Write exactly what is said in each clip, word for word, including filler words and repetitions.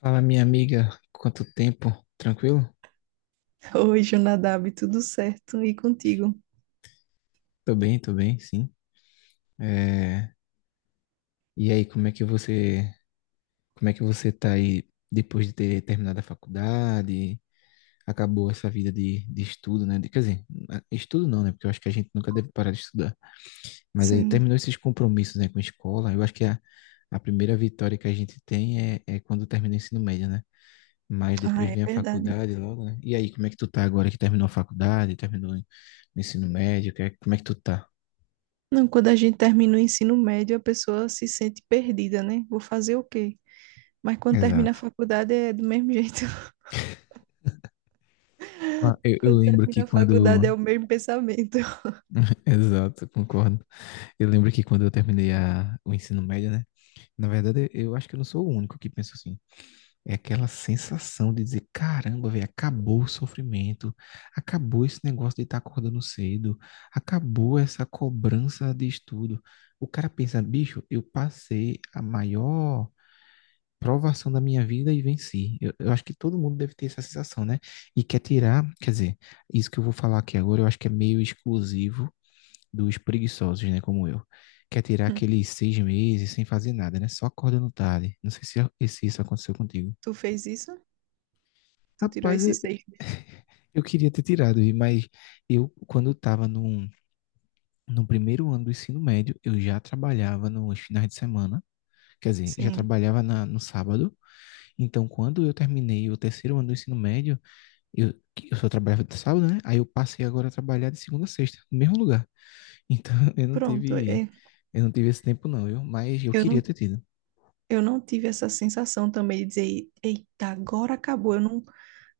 Fala, minha amiga, quanto tempo? Tranquilo? Oi, Jonadab, tudo certo? E contigo? Tô bem, tô bem, sim. É, E aí, como é que você, como é que você tá aí depois de ter terminado a faculdade? Acabou essa vida de, de estudo, né? De- Quer dizer, a- estudo não, né? Porque eu acho que a gente nunca deve parar de estudar. Mas aí Sim. terminou esses compromissos, né, com a escola. Eu acho que a, a primeira vitória que a gente tem é, é quando termina o ensino médio, né? Mas Ah, depois é vem a verdade. faculdade logo, né? E aí, como é que tu tá agora que terminou a faculdade, terminou o ensino médio? que é- Como é que tu tá? Não, quando a gente termina o ensino médio, a pessoa se sente perdida, né? Vou fazer o quê? Mas quando termina a Exato. faculdade é do mesmo jeito. Ah, Eu, eu Quando lembro que termina a quando. faculdade é o mesmo pensamento. Exato, concordo. Eu lembro que quando eu terminei a, o ensino médio, né? Na verdade, eu acho que eu não sou o único que pensa assim. É aquela sensação de dizer: caramba, velho, acabou o sofrimento, acabou esse negócio de estar acordando cedo, acabou essa cobrança de estudo. O cara pensa: bicho, eu passei a maior provação da minha vida e venci. Eu, eu acho que todo mundo deve ter essa sensação, né? E quer tirar, quer dizer, isso que eu vou falar aqui agora, eu acho que é meio exclusivo dos preguiçosos, né, como eu. Quer tirar aqueles seis meses sem fazer nada, né? Só acordando tarde. Não sei se, é, se isso aconteceu contigo. Tu fez isso? Tu tirou Rapaz, esses eu, seis meses? eu queria ter tirado, mas eu, quando estava no, no primeiro ano do ensino médio, eu já trabalhava nos finais de semana, quer dizer, já Sim. trabalhava na, no sábado. Então, quando eu terminei o terceiro ano do ensino médio, Eu, eu só trabalhava de sábado, né? Aí eu passei agora a trabalhar de segunda a sexta, no mesmo lugar. Então eu não Pronto, tive, é, eu não tive esse tempo não. Eu Mas eu eu não, queria ter tido. eu não tive essa sensação também de dizer, eita, agora acabou. Eu não,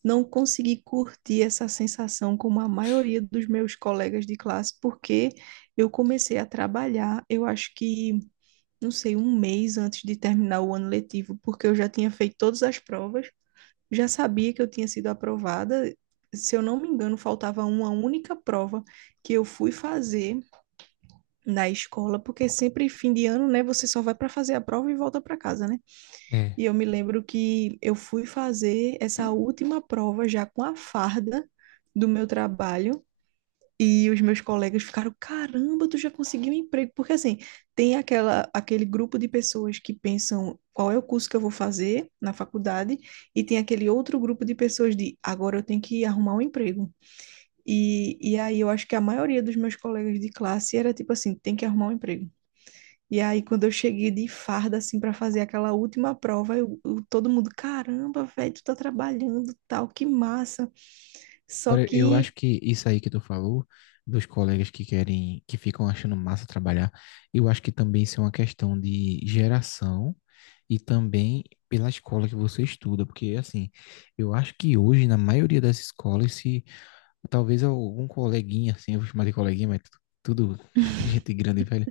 não consegui curtir essa sensação como a maioria dos meus colegas de classe, porque eu comecei a trabalhar, eu acho que, não sei, um mês antes de terminar o ano letivo, porque eu já tinha feito todas as provas, já sabia que eu tinha sido aprovada. Se eu não me engano, faltava uma única prova que eu fui fazer na escola, porque sempre fim de ano, né, você só vai para fazer a prova e volta para casa, né? É. E eu me lembro que eu fui fazer essa última prova já com a farda do meu trabalho. E os meus colegas ficaram, caramba, tu já conseguiu um emprego. Porque assim, tem aquela, aquele grupo de pessoas que pensam qual é o curso que eu vou fazer na faculdade, e tem aquele outro grupo de pessoas de agora eu tenho que arrumar um emprego. E, e aí eu acho que a maioria dos meus colegas de classe era tipo assim, tem que arrumar um emprego. E aí, quando eu cheguei de farda, assim, para fazer aquela última prova, eu, eu- todo mundo, caramba, velho, tu tá trabalhando, tal, que massa. Só Agora eu que, acho que isso aí que tu falou dos colegas que querem, que ficam achando massa trabalhar, eu acho que também isso é uma questão de geração e também pela escola que você estuda, porque assim, eu acho que hoje na maioria das escolas se talvez algum coleguinha assim, eu vou chamar de coleguinha, mas tudo gente grande e velha.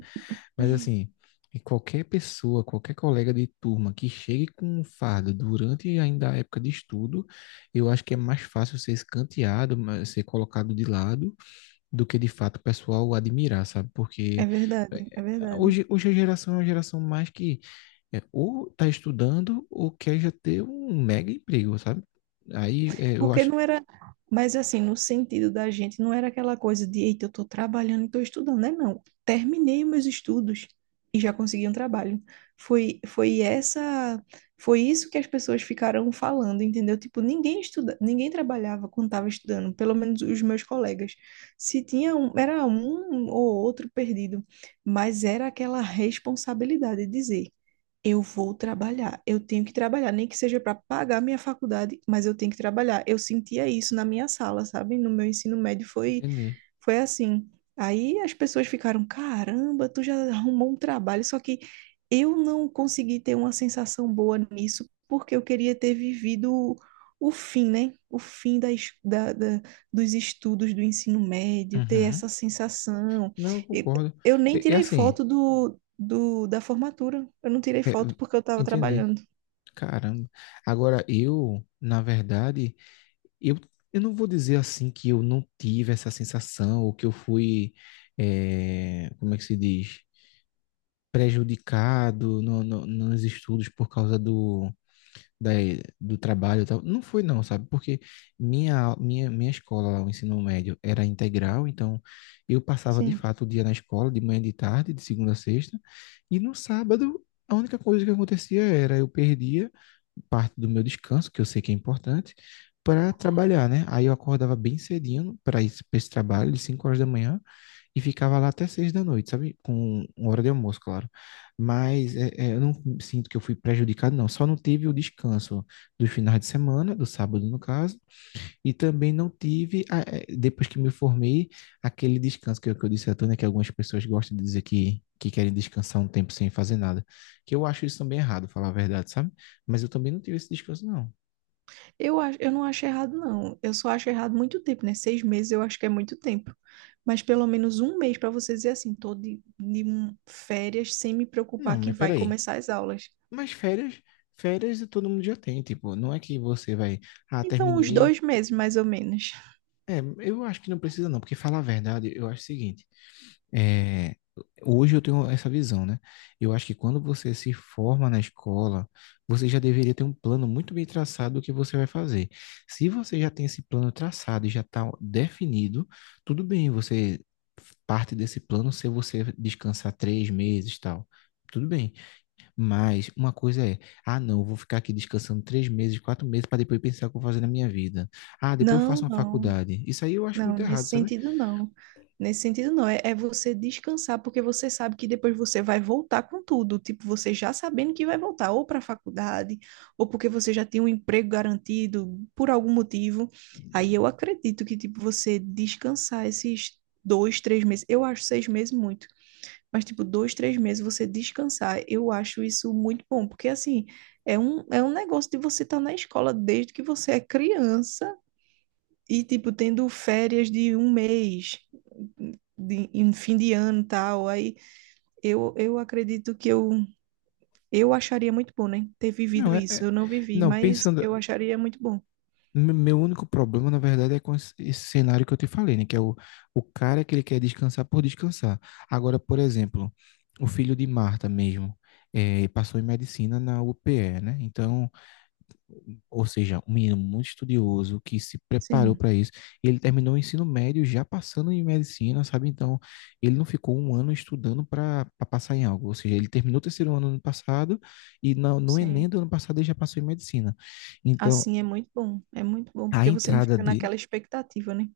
Mas assim, e qualquer pessoa, qualquer colega de turma que chegue com um fardo durante ainda a época de estudo, eu acho que é mais fácil ser escanteado, ma- ser colocado de lado, do que de fato o pessoal admirar, sabe? é Porque eh, verdade, é verdade. hoje, hoje a geração é uma geração mais que eh, ou está estudando ou quer já ter um mega emprego, sabe? Aí eh, eu Porque acho. não era, mas assim, no sentido da gente, não era aquela coisa de, eita, eu estou trabalhando e estou estudando, né? Não. Terminei meus estudos e já consegui um trabalho. Foi, foi essa, Foi isso que as pessoas ficaram falando, entendeu? Tipo, ninguém estuda, ninguém trabalhava quando estava estudando, pelo menos os meus colegas. Se tinha um, era um ou outro perdido, mas era aquela responsabilidade de dizer, eu vou trabalhar, eu tenho que trabalhar, nem que seja para pagar minha faculdade, mas eu tenho que trabalhar. Eu sentia isso na minha sala, sabe? No meu ensino médio foi Entendi. foi assim. Aí as pessoas ficaram, caramba, tu já arrumou um trabalho, só que eu não consegui ter uma sensação boa nisso, porque eu queria ter vivido o, o fim, né? O fim da, es- da, da- dos estudos do ensino médio, ter Uhum. essa sensação. Não, eu E concordo. eu nem É, é tirei assim, foto do, do, da formatura, eu não tirei é, foto porque eu estava entendi. trabalhando. Caramba. Agora, eu, na verdade, eu, eu não vou dizer assim que eu não tive essa sensação, ou que eu fui, eh, como é que se diz? Prejudicado no, no- nos estudos por causa do, da, do trabalho e tal. Não foi não, sabe? Porque minha, minha, minha escola, lá, o ensino médio, era integral, então eu passava de Sim. fato o dia na escola, de manhã e de tarde, de segunda a sexta, e no sábado, a única coisa que acontecia era eu perdia parte do meu descanso, que eu sei que é importante, para trabalhar, né? Aí eu acordava bem cedinho para esse, esse trabalho, de cinco horas da manhã, e ficava lá até seis da noite, sabe? Com uma hora de almoço, claro. Mas é, é, eu não sinto que eu fui prejudicado, não. Só não teve o descanso dos finais de semana, do sábado, no caso, e também não tive, a- eh, depois que me formei, aquele descanso que eu, que eu disse a tu, né, que algumas pessoas gostam de dizer que, que querem descansar um tempo sem fazer nada. Que eu acho isso também errado, falar a verdade, sabe? Mas eu também não tive esse descanso, não. Eu acho, eu não acho errado, não. Eu só acho errado muito tempo, né? Seis meses eu acho que é muito tempo. Mas pelo menos um mês para você dizer assim, tô de, de um- férias sem me Não, preocupar que mas vai peraí. começar as aulas. Mas férias, férias todo mundo já tem, tipo, não é que você vai, ah, Então, uns terminei. dois meses, mais ou menos. É, eu acho que não precisa não, porque falar a verdade, eu acho o seguinte. É, Hoje eu tenho essa visão, né? Eu acho que quando você se forma na escola, você já deveria ter um plano muito bem traçado do que você vai fazer. Se você já tem esse plano traçado e já está definido, tudo bem, você parte desse plano se você descansar três meses, e tal. Tudo bem, mas uma coisa é, ah, não, eu vou ficar aqui descansando três meses, quatro meses para depois pensar o que eu vou fazer na minha vida. Ah, depois eu Não, faço uma não. faculdade. Isso aí eu acho Não, muito nesse errado, sabe? sentido não. Nesse sentido não. É, é você descansar, porque você sabe que depois você vai voltar com tudo. Tipo, você já sabendo que vai voltar, ou para a faculdade, ou porque você já tem um emprego garantido por algum motivo. Aí eu acredito que, tipo, você descansar esses dois, três meses. Eu acho seis meses muito. Mas, tipo, dois, três meses você descansar, eu acho isso muito bom. Porque, assim, é um, é um negócio de você estar na escola desde que você é criança e, tipo, tendo férias de um mês, de, em fim de ano e tal. Aí eu, eu acredito que eu, eu acharia muito bom, né? Ter Não, vivido é, isso. é- Eu não vivi, não, mas pensando, eu acharia muito bom. Me- meu único problema, na verdade, é com esse esse cenário que eu te falei, né? Que é o, o cara que ele quer descansar por descansar. Agora, por exemplo, o filho de Marta mesmo, eh, passou em medicina na U P E, né? Então, ou seja, um menino muito estudioso que se preparou Sim, para isso. Ele terminou o ensino médio já passando em medicina, sabe? Então, ele não ficou um ano estudando para passar em algo. Ou seja, ele terminou o terceiro ano no ano passado e no, no Enem sim. do ano passado ele já passou em medicina. Então, Assim é muito bom. É muito bom, a porque você não entrada fica de naquela expectativa, né?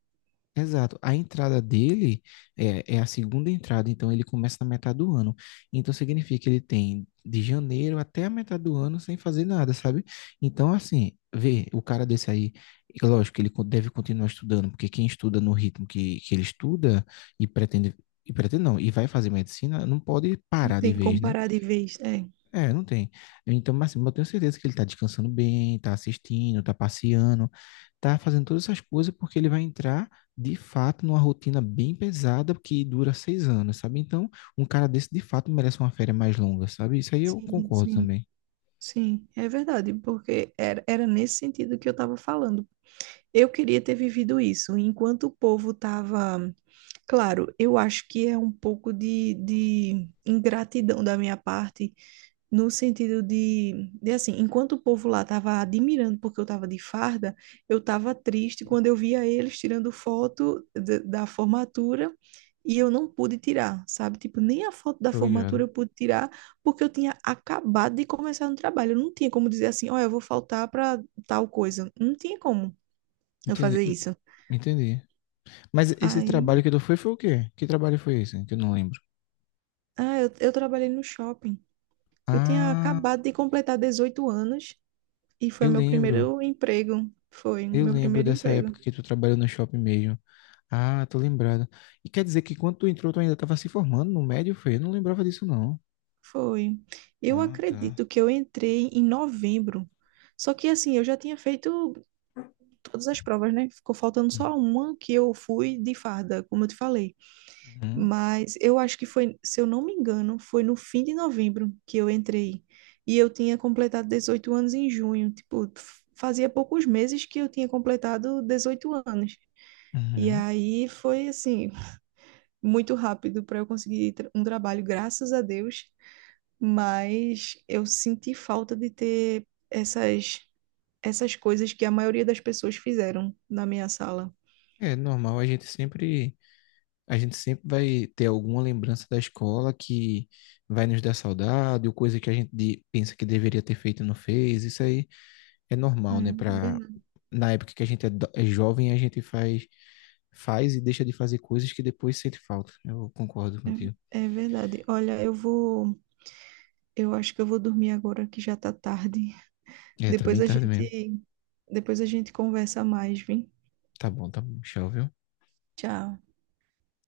Exato. A entrada dele é, é a segunda entrada, então ele começa na metade do ano. Então significa que ele tem de janeiro até a metade do ano sem fazer nada, sabe? Então, assim, vê, o cara desse aí, é lógico que ele co- deve continuar estudando, porque quem estuda no ritmo que, que ele estuda e pretende, e pretende não, e vai fazer medicina, não pode Não parar de tem vez, como né? parar de vez. É, É, não tem. Então, mas assim, eu tenho certeza que ele tá descansando bem, tá assistindo, tá passeando, tá fazendo todas essas coisas porque ele vai entrar, de fato, numa rotina bem pesada que dura seis anos, sabe? Então, um cara desse, de fato, merece uma férias mais longa, sabe? Isso aí eu sim, concordo sim. também. Sim, é verdade, porque era, era nesse sentido que eu estava falando. Eu queria ter vivido isso, enquanto o povo estava. Claro, eu acho que é um pouco de, de ingratidão da minha parte, no sentido de, de assim, enquanto o povo lá estava admirando porque eu estava de farda, eu estava triste quando eu via eles tirando foto da da formatura e eu não pude tirar, sabe? Tipo, nem a foto da Tô formatura ligado. eu pude tirar porque eu tinha acabado de começar no trabalho. Eu não tinha como dizer assim, ó, eu vou faltar para tal coisa. Não tinha como eu Entendi. fazer Hum, isso. Entendi. Mas esse trabalho Aí, que tu foi foi o quê? Que trabalho foi esse? Que eu não lembro. ah, eu, eu trabalhei no shopping. Eu tinha Ah, acabado de completar dezoito anos e foi eu meu lembro. primeiro emprego. Foi Eu meu lembro primeiro dessa emprego. época que tu trabalhou no shopping mesmo. Ah, tô lembrado. E quer dizer que quando tu entrou, tu ainda tava se formando no médio, foi? Eu não lembrava disso, não. Foi. Eu Ah, tá. acredito que eu entrei em novembro. Só que assim, eu já tinha feito todas as provas, né? Ficou faltando Uhum. só uma que eu fui de farda, como eu te falei. Uhum. Mas eu acho que foi, se eu não me engano, foi no fim de novembro que eu entrei. E eu tinha completado dezoito anos em junho. Tipo, f- fazia poucos meses que eu tinha completado dezoito anos. E Uhum. aí foi assim, muito rápido para eu conseguir tra- um trabalho, graças a Deus, mas eu senti falta de ter essas essas coisas que a maioria das pessoas fizeram na minha sala. É normal, a gente sempre, a gente sempre vai ter alguma lembrança da escola que vai nos dar saudade, ou coisa que a gente de- pensa que deveria ter feito e não fez. Isso aí é É normal, né? Pra, verdade. Na época que a gente é, do- é jovem, a gente faz, faz e deixa de fazer coisas que depois sente falta. Eu concordo contigo. É, é verdade. Olha, eu vou, eu acho que eu vou dormir agora que já tá tarde. É, tá Depois bem a tarde mesmo. gente depois a gente conversa mais, vem? Tá bom, tá bom. Tchau, viu? Tchau.